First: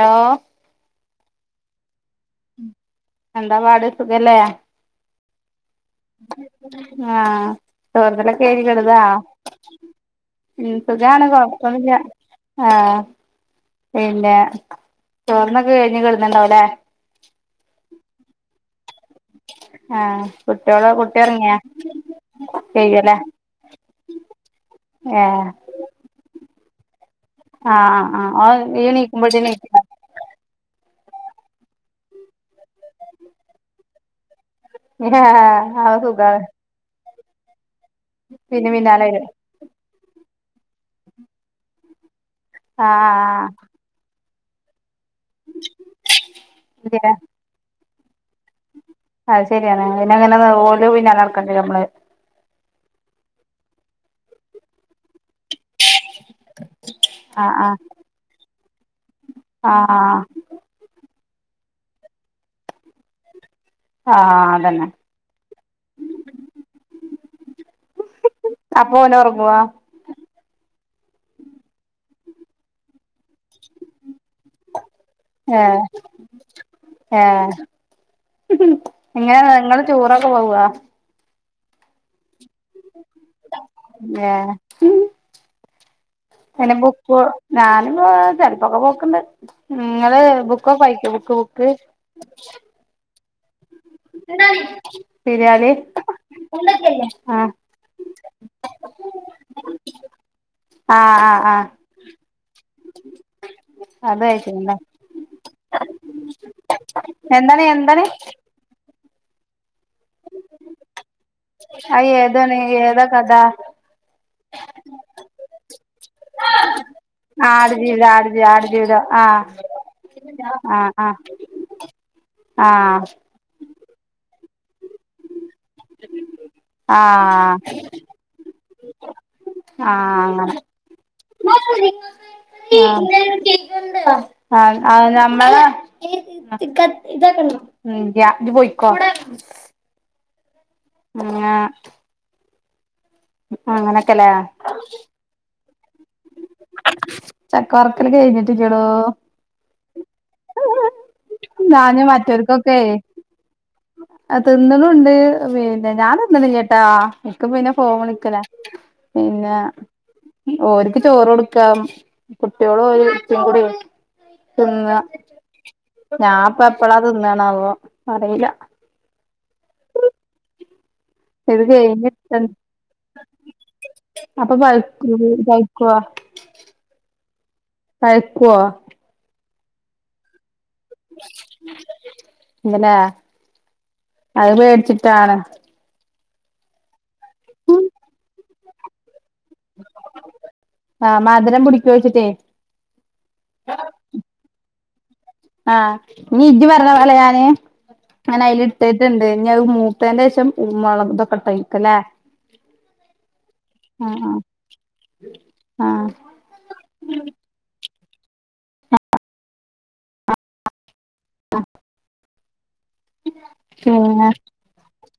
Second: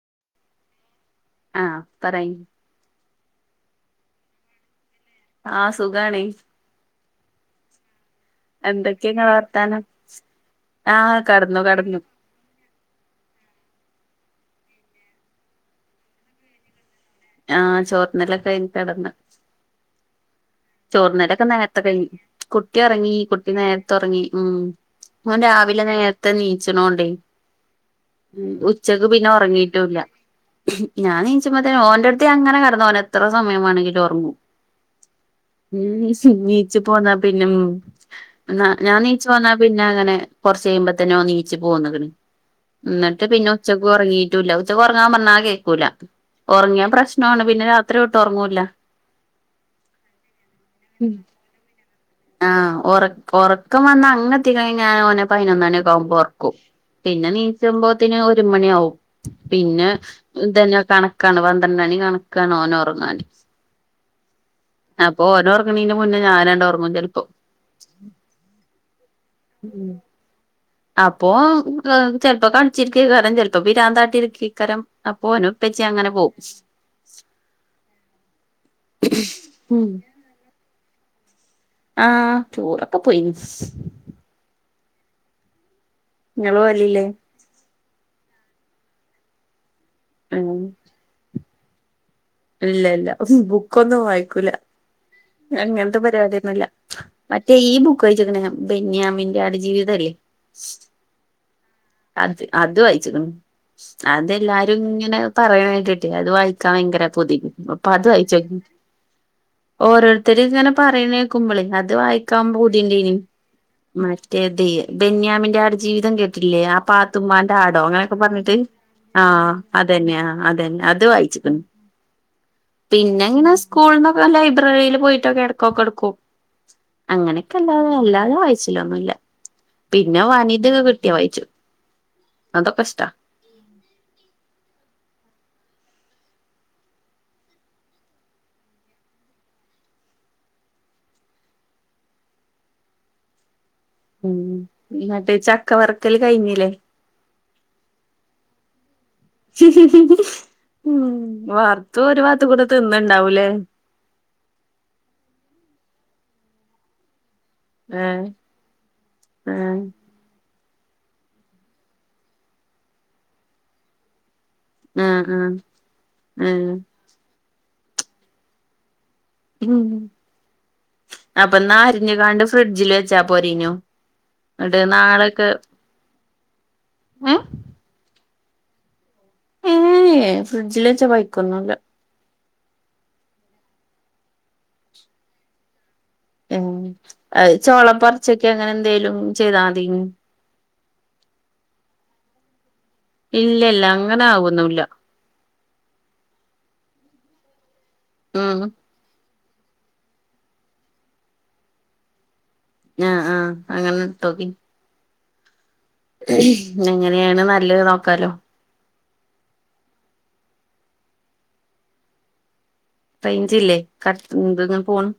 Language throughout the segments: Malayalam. ഓ ആഹ് പറയും എന്താ പാട് സുഖ ല്ലെ ആഹ് സുഖാണെ ആഹ് തോർ ദല് കേറി കിടന്നോ എന്തൊക്കെയാ ഇങ്ങളെ വർത്താനം ആഹ് സുഖാണ് കടന്നു കൊഴപ്പം ഒന്നും ഇല്ല കടന്നു ആഹ് പിന്നെ ചോറൂണൊക്കെ കഴിഞ്ഞ് കിടന്നിട്ടുണ്ടാവുമല്ലെ ആഹ് ചോറൂനെല്ലൊക്കെ കഴിഞ്ഞ് കിടന്ന് ആഹ് കുട്ടിയോള് കുട്ടി ചോറൂണലൊക്കെ ഉറങ്ങിയാ നേരത്തെ കഴിഞ്ഞു കുട്ടി ഉറങ്ങി കയ്യല്ലേ കുട്ടി നേരത്തെ ഉറങ്ങി ഉം മോൻ ഏഹ് രാവിലെ നേരത്തെ ണിച്ചണോണ്ടേ ആഹ് ആഹ് ഉ ഓൻ ഇയ്യ് ഉച്ചക്ക് പിന്നെ എണീക്കുമ്പോത്തിന് എണീക്കോ? ഉറങ്ങിട്ടുല്ല ഞാണിചമതേ ഓന്റെ അടുത്ത് അങ്ങനെ കിടന്നു ഓൻ എത്ര സമയം വേണമെങ്കിലും ഉറങ്ങും ഇഹ ഹ ണീച്ച പോന്നാ പിന്നെ പിന്നെ ഞാൻ പിന്നാലെ നീച്ച വരും പോന്ന പിന്നെ അങ്ങനെ കൊറച്ച് കഴിയുമ്പോ തന്നെ ഓനീച്ചു പോന്നു ങ്ങ്ട്ട് എന്നിട്ട് പിന്നെ ആഹ് ഉച്ചക്ക് ഉറങ്ങി പറ്റൂല്ല ഉച്ചക്ക് ഉറങ്ങാൻ പറഞ്ഞാൽ കേൾക്കൂല ഉറങ്ങിയാ എന്തിനാ പ്രശ്നമാണ് പിന്നെ രാത്രി ഒട്ടും ഉറങ്ങൂല അത് ശരിയാണ് പിന്നെയങ്ങനെ ഓലും പിന്നെ നടക്കണ്ട് വരുംനമ്മള് ആഹ് ഉറക്ക് ഉറക്കം വന്ന അങ്ങെത്തി കഴിഞ്ഞാ ഓനെ പതിനൊന്നു മണിക്കെ ആകുമ്പോ ഉറക്കും പിന്നെ ആഹ് ആഹ് ണീച്ചുമ്പോത്തിന് ഒരു മണി ആവും പിന്നെ ആഹ് ഇതന്നെ കണക്കാണ് പന്ത്രണ്ടണി കണക്കാണ് ഓനൊറങ്ങാന്. ആഹ് അതന്നെ അപ്പൊ ഓനൊറങ്ങ്ണീൻ്റെ മുന്നെ ഞാനാണ്ട് ഒറങ്ങും ചെൽ അപ്പോ ഓനൊറങ്ങുവോ? ഉം അപ്പൊ ചെൽപ്പോ കളിച്ചിരിക്കേകാരം ചെൽപ്പോ പിരാന്താട്ടിരിക്കേകാരം അപ്പോ ഓനു ഏഹ് ഇപ്പച്ചി അങ്ങനെ പോവും. ഏഹ് എങ്ങനെ നിങ്ങള് ഉം ടൂറൊക്കെ പോവോ? ആഹ്. ടൂറൊക്കെ പോയി. ഏഹ്. ഇങ്ങള് അയ്ന് പോവലില്ലേ ബുക്ക് ഞാനും ചെൽപ്പോക്കെ പോക്ക് ണ്ട്. ഇങ്ങള് ഉം ബുക്കൊക്കെ വായിക്കോ? ബുക്ക് ബുക്ക് ഇല്ല ല്ല. ബുക്കൊന്നും വായിക്കൂല. ഞാൻ സീരിയല് അങ്ങനത്തെ പരിപാടിയൊന്നുംല്ല. ആഹ് മറ്റേ ഈ ബുക്ക് വായിച്ച്ക്ണ് ഞാൻ ബെന്യാമിൻ്റെ ആട് ജീവിതംല്ലെ. ആഹ് ആഹ് ആഹ് അത് അത് വായിച്ച്ക്ണ്. അത് വായിച്ചിട്ടുണ്ടോ അതെല്ലാരും ഇങ്ങനെ പറയണെ കേട്ടിട്ടേ അത് വായിക്കാൻ ഭയങ്കര പൂതി. എന്താണ് അപ്പൊ എന്താണ് അത് വായിച്ചോ [unintelligible] ഓരോരുത്തരിങ്ങനെ പറയണേക്കുമ്പളേ അത് വായിക്കാൻ ഏതാണ് ഏതാ പൂതിണ്ടെനി. കഥ മറ്റേതെ ബെന്യാമിന്റെ ആട് ജീവിതം കേട്ടില്ലേ? ആ പാ മ്മാന്റെ ആടോ ആടുജീവിതം അങ്ങനെയൊക്കെ പറഞ്ഞിട്ട്. ആടുജീവിതം ആഹ് അതന്നെ ആഹ് ആടുജീവിതം അതന്നെ അത് ആഹ് വായിച്ച്ക്ക്ണ്. [unintelligible] ആഹ് പിന്നെ ഇങ്ങനെ സ്കൂൾന്നൊക്കെ ലൈബ്രറീല് പോയിട്ടൊക്കെ എടക്കൊക്കെ ഇട്ക്കും. അങ്ങനെക്കെ ആഹ് അല്ലാതെ അല്ലാതെ വായിച്ചലൊന്നുല്ല. ആഹ് പിന്നെ അങ്ങനെ വനിതൊക്കെ കിട്ടിയാ വായിച്ചും. ആഹ് നമ്മള ഇതൊ മ്മ് രാത്രി പോയിക്കോ [unintelligible] അങ്ങനെ മ്മ് ഇന്നട്ട് ചക്ക വറക്കല് കഴിഞ്ഞിലേ? ചക്ക വറ്ക്കല് കഴിഞ്ഞിട്ടില്ലെടോ. വർത്ത് ഒരു ഭാഗത്ത് കൂടെ തിന്ന് ണ്ടാവൂലേ? അഹ് തിന്നുണൂണ്ട് പിന്നെ ഞാൻ തിന്ന്ണില്ലട്ടാ. ഇൻക് പിന്ന ഫോൺ ഏഹ് വിളിക്കലാ. പിന്നെ ആഹ് ഓര്ക്ക് ചോറൊട് ക്കാം കുട്ട്യേള് ഓല് ഇപ്പിം കൂടിയേ തിന്നാ. ആഹ് ആഹ് ഞാപ്പ ആഹ് എപ്പളാ തിന്നാണാവോ അറീല്ല. ഉം അപ്പൊ ഇത് ന്നാ അരിഞ്ഞ് കാണ്ട് കഴിഞ്ഞിട്ട ഫ്രിഡ്ജിൽ വെച്ചാ പോരേന്യോ. അപ്പൊ പഴുക്കു പഴുക്കുവോ? ഏഹ്? പഴുക്കുവോ? ഏഹ് ഫ്രിഡ്ജിൽ വച്ച പയുക്കൊന്നുല്ല. ഇല്ല ലേ അത് പേടിച്ചിട്ടാണ്. ഏഹ്. അത് ചൊള പറിച്ചെക്കെ അങ്ങനെ എന്തേലും ചെയ്താ മതിയേന്ന്. ആഹ് മധുരം പിടിക്ക്വേ വെച്ചിട്ടേ. ഇല്ല ല്ല അങ്ങനാവൊന്നുല്ല. ആഹ് ഇഞ് ഇജ്ജ് പറഞ്ഞ പോലെ ഞാന് ഇങ്ങനെ അയിൽ ഉം ഇട്ടി ട്ട്ണ്ട്. ഇഞി അത് മൂത്തേൻ്റെഷം ഉം മൊള ഇതൊക്കയ്ട്ടക്കല്ലേ ആഹ് ആഹ് അങ്ങനെ ഇട്ടോക്കി. ഉം എങ്ങനെയാണ് നല്ലത് നോക്കാലോ ആഹ് റെയിഞ്ച് ഇല്ലേ കട്ട് ഇന്ത്ന്ന് പോന്ന്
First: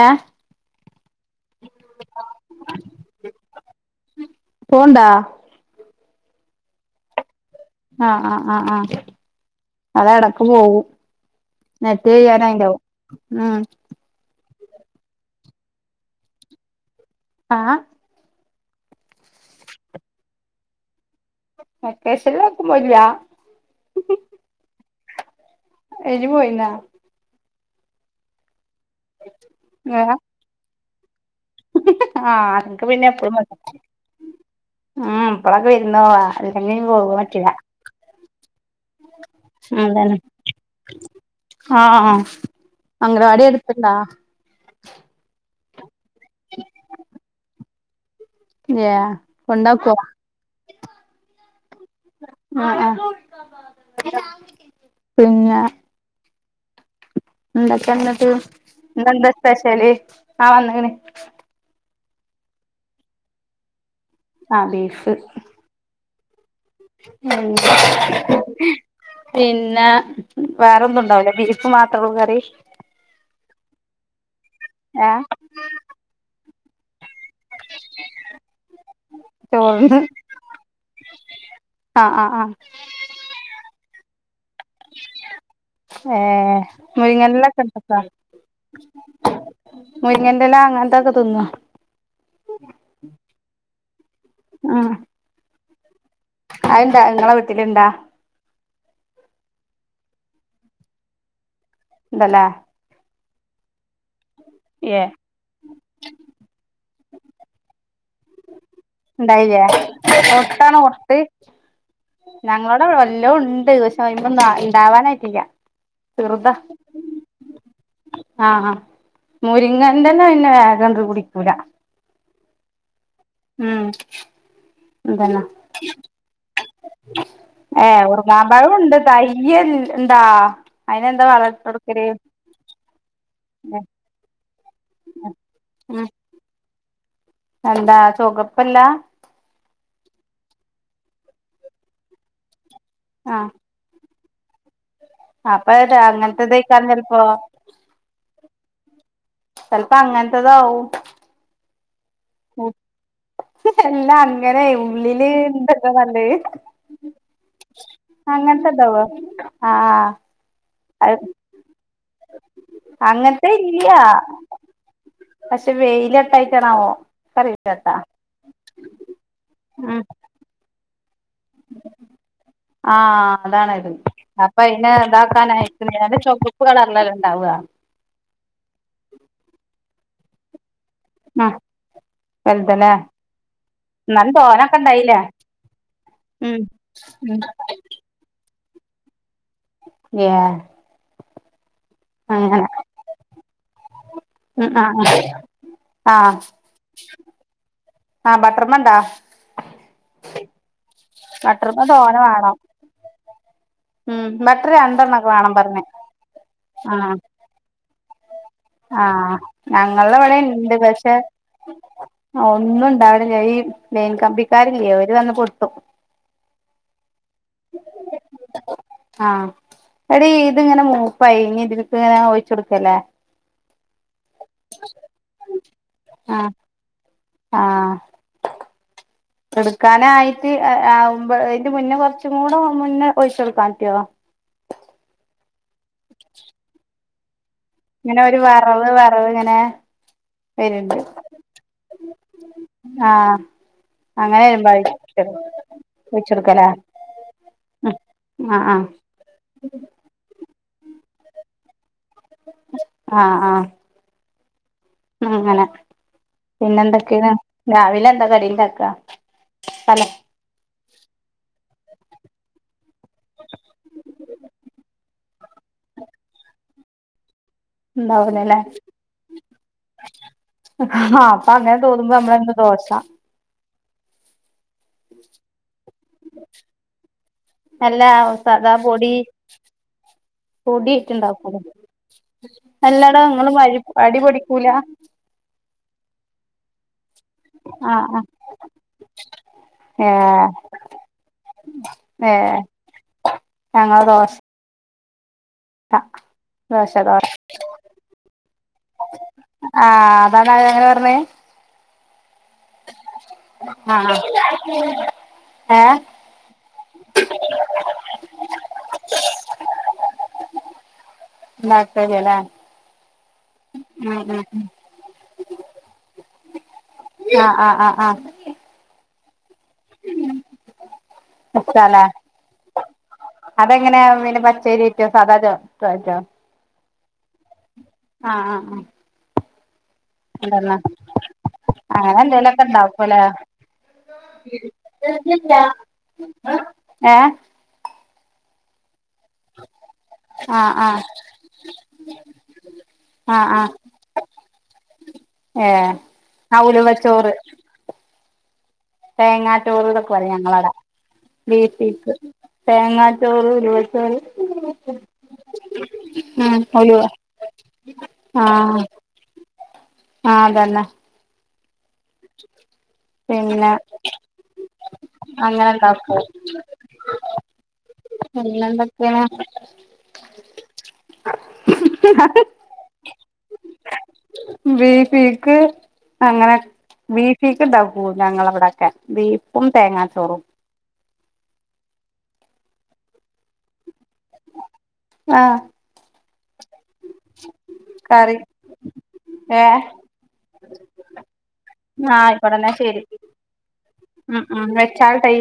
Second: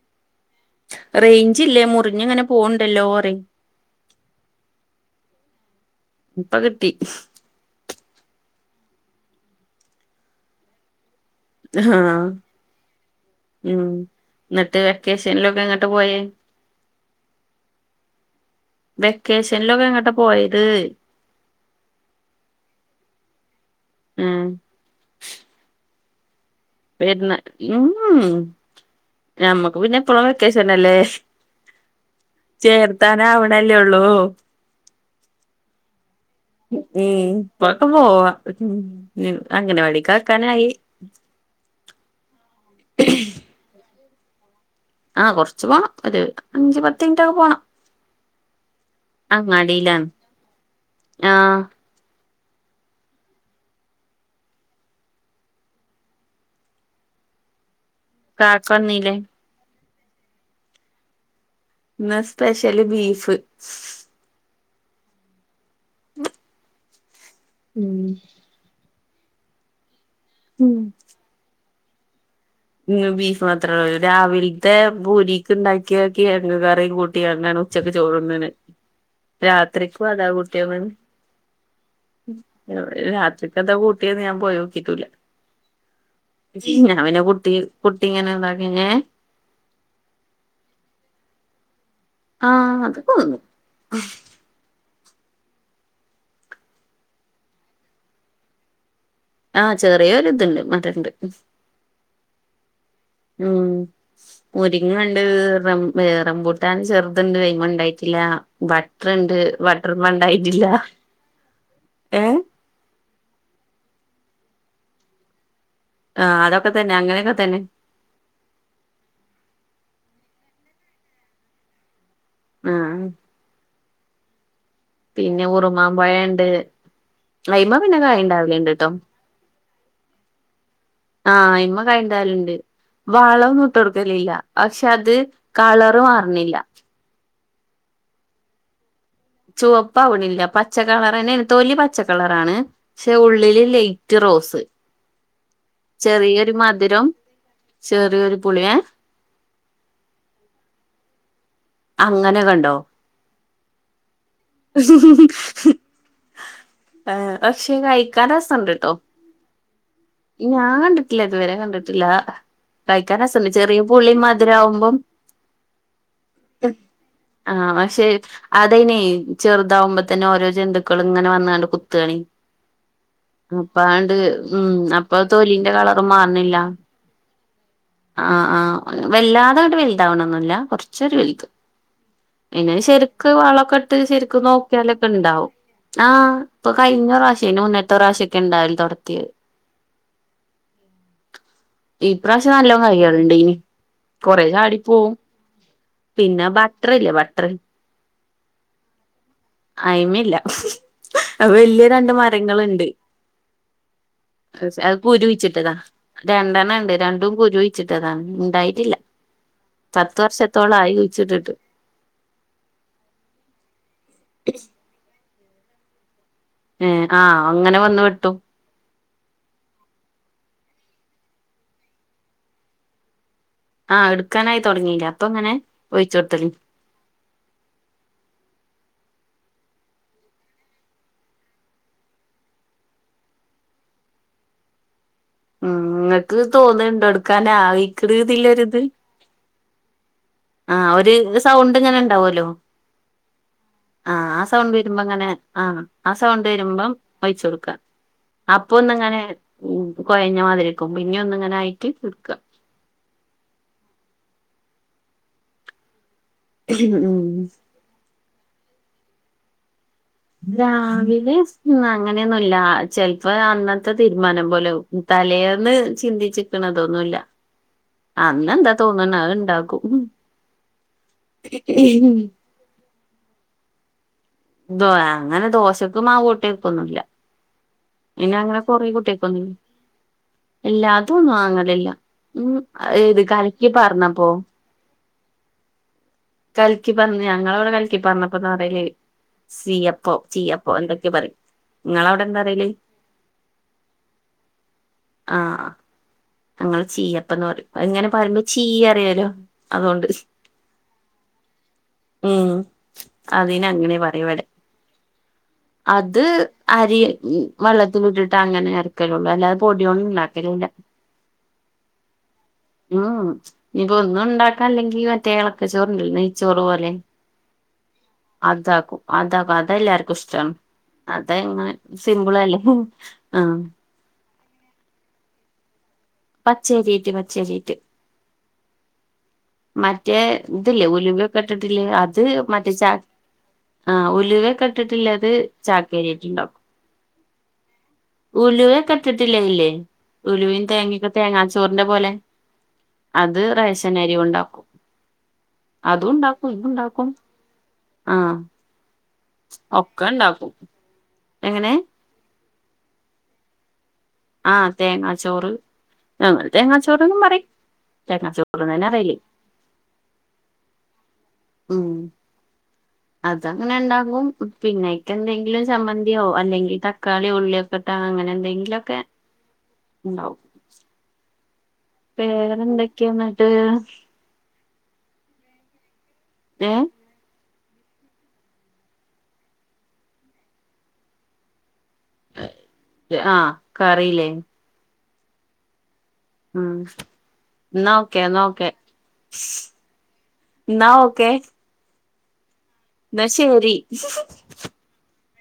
ഏഹ് റേയിഞ്ചില്ലേ മുറിഞ്ഞിങ്ങനെ പോവണ്ടല്ലോ പറെയ പോണ്ടാ ഇപ്പകിട്ടി ആഹ് ആഹ് ആഹ് ആഹ് അതെടക്ക് പോവും നെറ്റ് ആഹ് കയ്യാനായിണ്ടാവും ഉം ഇന്നട്ട് വെക്കേഷനിലൊക്കെ എങ്ങട്ട പോയേ? ആഹ്? വെക്കേഷനിലൊക്കെ എങ്ങട്ടാ പോയത് വെക്കേഷനിലെങ്ങും പോയില്ല ഉം എനി പോയിനാ വെരുന്ന മ്മ്ഉം നമ്മക്ക് പിന്നെ ആഹ് എപ്പോളും വെക്കേഷൻ അല്ലേ അനക്ക് പിന്നെ എപ്പളും ചേർത്താനാവണല്ലേയുള്ളൂ ഉം എപ്പളക്കു വിരുന്ന് പോകാ ഉം ഇപ്പൊക്കെ പോവാ അംഗനവാടിക്ക് അതാണ് ആക്കാനായി ആഹ് ആഹ് അംഗനവാടി അടുത്തിണ്ട ആഹ് കൊറച്ച് പോണം ഒരു അഞ്ചു പത്ത് മിനിറ്റൊക്കെ പോണം ഏഹ് കൊണ്ടാക്കോ അങ്ങാടിയിലാണ് ആഹ് ആഹ് ആഹ് പിന്ന എന്തൊക്കെന്നിട്ട് കാക്ക വന്നീല്ലേ ഇന്നെന്താ സ്പെഷ്യല് ആ വന്നിക്ക്ണ് ഇന്ന് സ്പെഷ്യല് ബീഫ് ആഹ് ബീഫ് [inaudible] ഉം പിന്ന ഉം വേറൊന്നും ഉണ്ടാവൂല ബീ ഫു മാത്രൂള്ളു കറി ഇന്ന് ബീഫ് മാത്ര ഉള്ളൂ രാവിൽത്തെ ഏഹ് ബൂരിക്കെ ഉണ്ടാക്കി ക്കിയാക്കി ആരുന്നു കറിയും കൂട്ടി അണ്ണന് ഉച്ചക്ക് ചോറുണ്ണന് ചോറിന് രാത്രിക്കും അതാ കൂട്ടിയത് ആഹ് ആഹ് ആഹ് രാത്രി ഇന്നെത്തെ കൂട്ടിയത് ഞാൻ പോയി നോക്കിയിട്ടുവില്ല ഏഹ് മുരിങ്ങേന്റില കുട്ടി കുട്ടി ഇങ്ങനെ ഇതാക്കി ഏഹ് [unintelligible] മുരിങ്ങന്റെ ഇല അങ്ങനത്തൊക്കെ തിന്നും ആഹ് അത് കൊന്നും ഉം അയ്ഇണ്ടാ ഇങ്ങടെ വീട്ടില് ഇണ്ടാ ആഹ് ചെറിയൊരിതുണ്ട് മധുരണ്ട് ഇണ്ടല്ലേ ഉം മുരിങ്ങ ഏഹ് ഇണ്ട് റം റംബൂട്ടാൻ ചെറുതിണ്ട് അയിമ്മേ ഉണ്ടായിട്ടില്ല. ബഡ് ഉണ്ടായില്ലേ ഒട്ടാണോ ഒർട്ട് ഏ ന ഇങ്ങളോടെ എല്ലാം ഉണ്ട് പക്ഷെ അയുമ്മെ ഒന്നും ഉണ്ടാവാനായിട്ടില്ല. ആഹ് അതൊക്കെ തന്നെ അങ്ങനെയൊക്കെ തന്നെ. ആഹ് മുരിങ്ങൻ്റെന് പിന്നെ വേഗങ്ങ് പിടിക്കൂല ആഹ് ഉം അതന്നെ പിന്നെ ഉറുമാൻ പഴംഇണ്ട് [inaudible] ഏഹ് ഉറങ്ങാമ്പഴം ഉണ്ട്. തൈയ്യിണ്ടാ? അതിനെന്താ വളം ഇട്ടു കൊടുക്കല്. വളം ഒന്നും ഇട്ട് കൊടുക്കലില്ല. പക്ഷെ അത് കളർ ഉം മാറണില്ല. എന്താ ചൊകപ്പല്ലാ. ചുവപ്പാവണില്ല പച്ചക്കളർ തന്നെയാണ് തൊലി പച്ചക്കളറാണ്. പക്ഷെ ആഹ് ഉള്ളില് ല്ലേ റ്റ് റോസ്. അപ്പൊ പറയട്ടെ അങ്ങനത്തെ ചെറിയൊരു ഇതായിക്കാനും മധുരം ചിലപ്പോ. ചെറിയൊരു പുളിയേ- ചെലപ്പ അങ്ങനത്തെതാവും. അങ്ങനെകണ്ടോ? എല്ലാ അങ്ങനെ ഉള്ളില് ഇണ്ടക്കെ കണ്ട് പക്ഷെ കഴിക്കാൻ അങ്ങനത്തെ രസണ്ട് ട്ടോ ഇതവോ ആഹ് ഞാൻ കണ്ടിട്ടില്ല അത് ഇതുവരെ കണ്ടിട്ടില്ല. കഴിക്കാൻ രസണ്ട് അങ്ങനത്തെ ചെറിയ ഇല്ല പുളീം മധുരം ആവുമ്പം- പക്ഷെ വെയിലട്ടായിട്ടാണാവോ ആഹ് അറിയില്ലട്ടാ ശെ അതയ്നെ- ചെറുതാവുമ്പോ തന്നെ ഓരോ ജന്തുക്കൾ ഇങ്ങനെ വന്ന്കണ്ട് കുത്ത്ണി- ആഹ് അപ്പ അതാണത് ആണ്ട് അപ്പൊ ഉം അയിനെ അപ്പൊ തൊലീന്റെ ഇതാക്കാനായിക്ക്ണ് കളറ് നല്ല മാറണില്ല. ചൊവപ്പ് കളറിലല്ലേ ഇണ്ടാവ ആഹ് ആഹ് വല്ലാതെ അങ്ങട് വലുതാവണൊന്നൂല്ല. കൊറ ച്ച് ഒരു വലുത്. ആഹ് പിന്നെ വലുതല്ലേ ശരിക്ക് വളൊക്കെ ഇട്ട് ശരി എന്നാലും ക്ക് തോനൊക്കെ നോക്കിയാലൊക്കെ ഇണ്ടായില്ലേ ഉണ്ടാവും. ആഹ് ഉം ഇപ്പൊ കഴിഞ്ഞ ഉം പ്രാവശ്യം അതിനു മുന്നത്തെ പ്രാവശ്യ ക്കെ ഇണ്ടായാൽ തൊടത്തേയ് ങ്ങ്യാ- ഈപ്രാവശ്യം നല്ല കായ്കളുണ്ടെ കൊറേ ഉം ചാടി ആഹ് പോവും. ആഹ് പിന്നെ ബട്ട്റ് ഇല്ലേ ബട്ടർ- ആഹ് ബട്ടർമ്മേ ഇണ്ടാ? അയിമ്മേ ഇല്ല അത് ബട്ടർമ്മ വല്യ രണ്ട് തോന വേണം മരങ്ങളുണ്ട്. ഉം ബട്ടർ അത് കുരു രണ്ടെണ്ണൊക്കെ വേണം കൂയിച്ചിട്ടതാ പറഞ്ഞ് രണ്ടെണ്ണം ഉണ്ട് ആഹ് രണ്ടും കുരു കുയിച്ചിട്ടതാണ് ഇണ്ടായി- ആഹ് ഞങ്ങളുടെവിടെ ഇണ്ട് ആയി പക്ഷെ- കുഴിച്ചിട്ടിട്ട് ആഹ് ഇന്നും ഒണ്ടാരുന്നില്ല ഈ ലൈൻ കമ്പിക്കാരില്ലേ അവര് വന്ന് പൊടുത്തും- ഏഹ് ആഹ് അങ്ങനെ വന്ന് വെട്ടും- ആഹ് - എടി ഇത് ഇങ്ങനെ മൂപ്പായി ഇനി ഇതിക്ക് ഇങ്ങനെ ഒഴിച്ച കൊടുക്കല്ലേ- ആഹ് എടുക്കാനായി തുടങ്ങിയില്ലേ അപ്പ അങ്ങനെ ഒഴിച്ചു കൊടുത്തല്- ആഹ് - എടുക്കാനായിട്ട് ആഹ് അതിന്റെ മുന്നേ കൊറച്ചും കൂടെ മുന്നേ ഒഴിച്ചെടുക്കാൻ പറ്റോ? ഉം നിങ്ങക്ക് തോന്നുന്നുണ്ടോടുക്കാനായി- ഇങ്ങനെ ഒരു വറവ് വറവ് ഇങ്ങനെ ആഹ് വരുണ്ട് ഒരു ഇന്ന് സൗണ്ട് ഇങ്ങനെ ഉണ്ടാവല്ലോ- ആഹ് - ആഹ് ആഹ് സൗണ്ട് വരുമ്പോ അങ്ങനെ ആഹ് ആ സൗണ്ട് ഒഴിച്ചെടുക്കലാ വരുമ്പം ഒഴിച്ച് കൊടുക്കാ- ആഹ് അപ്പൊ ആഹ് ഒന്നിങ്ങനെ ഉം കൊഴഞ്ഞ മാതിരിക്കും പിന്നെ ഒന്ന ഇങ്ങനായിട്ട് ഇട്ക്കാം- ആഹ് ആഹ് - ഉം അങ്ങനെ ഉം പിന്നെന്തൊക്കെയണ്- രാവില എന്താ കടിണ്ടക്കാ പല- രാവിലെ മ് അങ്ങനെയൊന്നുമല്ല- ചെലപ്പോ അന്നത്തെ തീരുമാനം പോലെ തലേന്ന് ചിന്തിച്ചിക്കണതൊന്നുല്ല- ഉണ്ടാവൂലല്ലേ അന്നെന്താ തോന്ന്ണേ അത് ഇണ്ടാക്കും- ആഹ് അപ്പൊ അങ്ങനെ തോന്നുമ്പോ നമ്മളെന്നും ദോശ- ദോ അങ്ങനെ ദോശക്ക് മാവ് കൂട്ടിവെപ്പൊന്നുല്ല- അല്ല ഇനി അങ്ങനെ സാദാ കൊറി പൊടി കുട്ടിയപ്പ്- ഇല്ലാതും പൊടിയിട്ടുണ്ടാക്കൂലേ വാങ്ങലില്ല ഉം അല്ലടാ ഏത് നിങ്ങള് കലക്കി വഴി അടി പറഞ്ഞപ്പോ- പൊടിക്കൂല കലക്കി പറഞ്ഞു ഞങ്ങളവിടെ കലി ആഹ് ആഹ് പറഞ്ഞപ്പം എന്നാ പറയല്ല്- സീ അപ്പോ ഏഹ് ചീയപ്പോ എന്തൊക്കെ പറയും നിങ്ങളവിടെ എന്താ പറേല്- ഞങ്ങള ദോശ ആഹ് ആഹ് അങ്ങൾ ചീ അപ്പന്ന് പറയും ഇങ്ങനെ പറയുംപോ ചെയ്യും അറിയല്ലോ അതുകൊണ്ട് ആഹ് അതാണ് അങ്ങനെ പറഞ്ഞേ ഉം അതിനങ്ങനെ ആഹ് പറയും ഇവിടെ ഏഹ് അത് അരി വെള്ളത്തിലിട്ടിട്ട് അങ്ങനെ ഇറക്കലുള്ളു അല്ലാതെ പൊടിയോന്നും ഉണ്ടാക്കലില്ല വാഴത്തൊലി അല്ലേ ഉം ഇനിപ്പൊ ഒന്നും ഉണ്ടാക്കൻ ഉം അല്ലെങ്കി മറ്റേ ഏളക്ക ചോറണ്ടല്ലോ നെയ്യ് ചോറ് പോലെ- ആഹ് ആ ആഹ് ആ അതാക്കും അതാക്കും അതാ എല്ലാർക്കും ഇഷ്ടം അതങ്ങെ ഇഷ്ടാല്ലേ സിമ്പിളല്ലേ ആഹ് അതെങ്ങനെ പിന്നെ പച്ചരിറ്റോ സാധാ ജ [unintelligible] പച്ചേരിറ്റ് പച്ചേരിറ്റ് ആഹ് ആ ആ മറ്റേ ഇതല്ലേ ഉലുകൊക്കെ ഇട്ടിട്ടില്ലേ അങ്ങനെ അത് എന്തേലൊക്കെ മറ്റേ ചാ ഇണ്ടാക്കുല്ലേ ആഹ് ഉലുവക്കെ ഇട്ടിട്ടില്ലേത് ചാക്കേരിട്ടുണ്ടാക്കും ഏഹ് ഉലുവേക്കിട്ടിട്ടില്ലേ ഇത്ല് ഉലുവേൻ ആഹ് ആഹ് തേങ്ങേംക തേങ്ങാച്ചോറിന്റെ പോലെ അത് ആഹ് ആഹ് റേശൻരി ഉണ്ടാക്കും ഏഹ് അത്ണ്ടാക്കും ആഹ് ഇത്ണ്ടാക്കും ഉലുവച്ചോറ് ആഹ് തേങ്ങാറ്റോറ് ഇതൊക്കെ പറ ഞങ്ങളവിട എങ്ങനെ വീട്ടീക്ക് തേങ്ങാ ചോറ് ഉലുവച്ചോറ് ആഹ തേങ്ങാച്ചോറ് ങ്ങ ഉം ഉലുവ തേങ്ങാച്ചോറന്നും പറയും തേങ്ങാ ചോറ്ന്ന്ന്നെ ആഹ് പറേയെല് ആഹ് അതന്ന പിന്നെ അതങ്ങനെണ്ടാകുമ്പോ പിന്നെ എന്തെങ്കിലും അങ്ങനെ ഉണ്ടാക്കും ചമ്മന്തിയോ അല്ലെങ്കി തക്കാളിയോ ഉള്ളിക്ക ഇപ്പത്ത അങ്ങനെന്തെങ്കിലൊക്കെ പിന്നെന്തൊക്കെയാണ് വേറെന്തെക്കെയാന്നിട്ട് വേറേക്ക അങ്ങനെ ഏ [unintelligible] ഞങ്ങളവിടൊക്കെ ബീഫും തേങ്ങാച്ചോറും ആഹ് കറില്ലേ ആഹ് ആഹ് ന്നോക്കെ കറി ന്നോക്കെ ഏഹ് എന്നാ ഓക്കെ ആഹ് ഇവടന്നെ ശരി എന്നാ ശരി മ്മ്ഹ് മ്മ്ഹ് വെച്ചാൽട്ടേ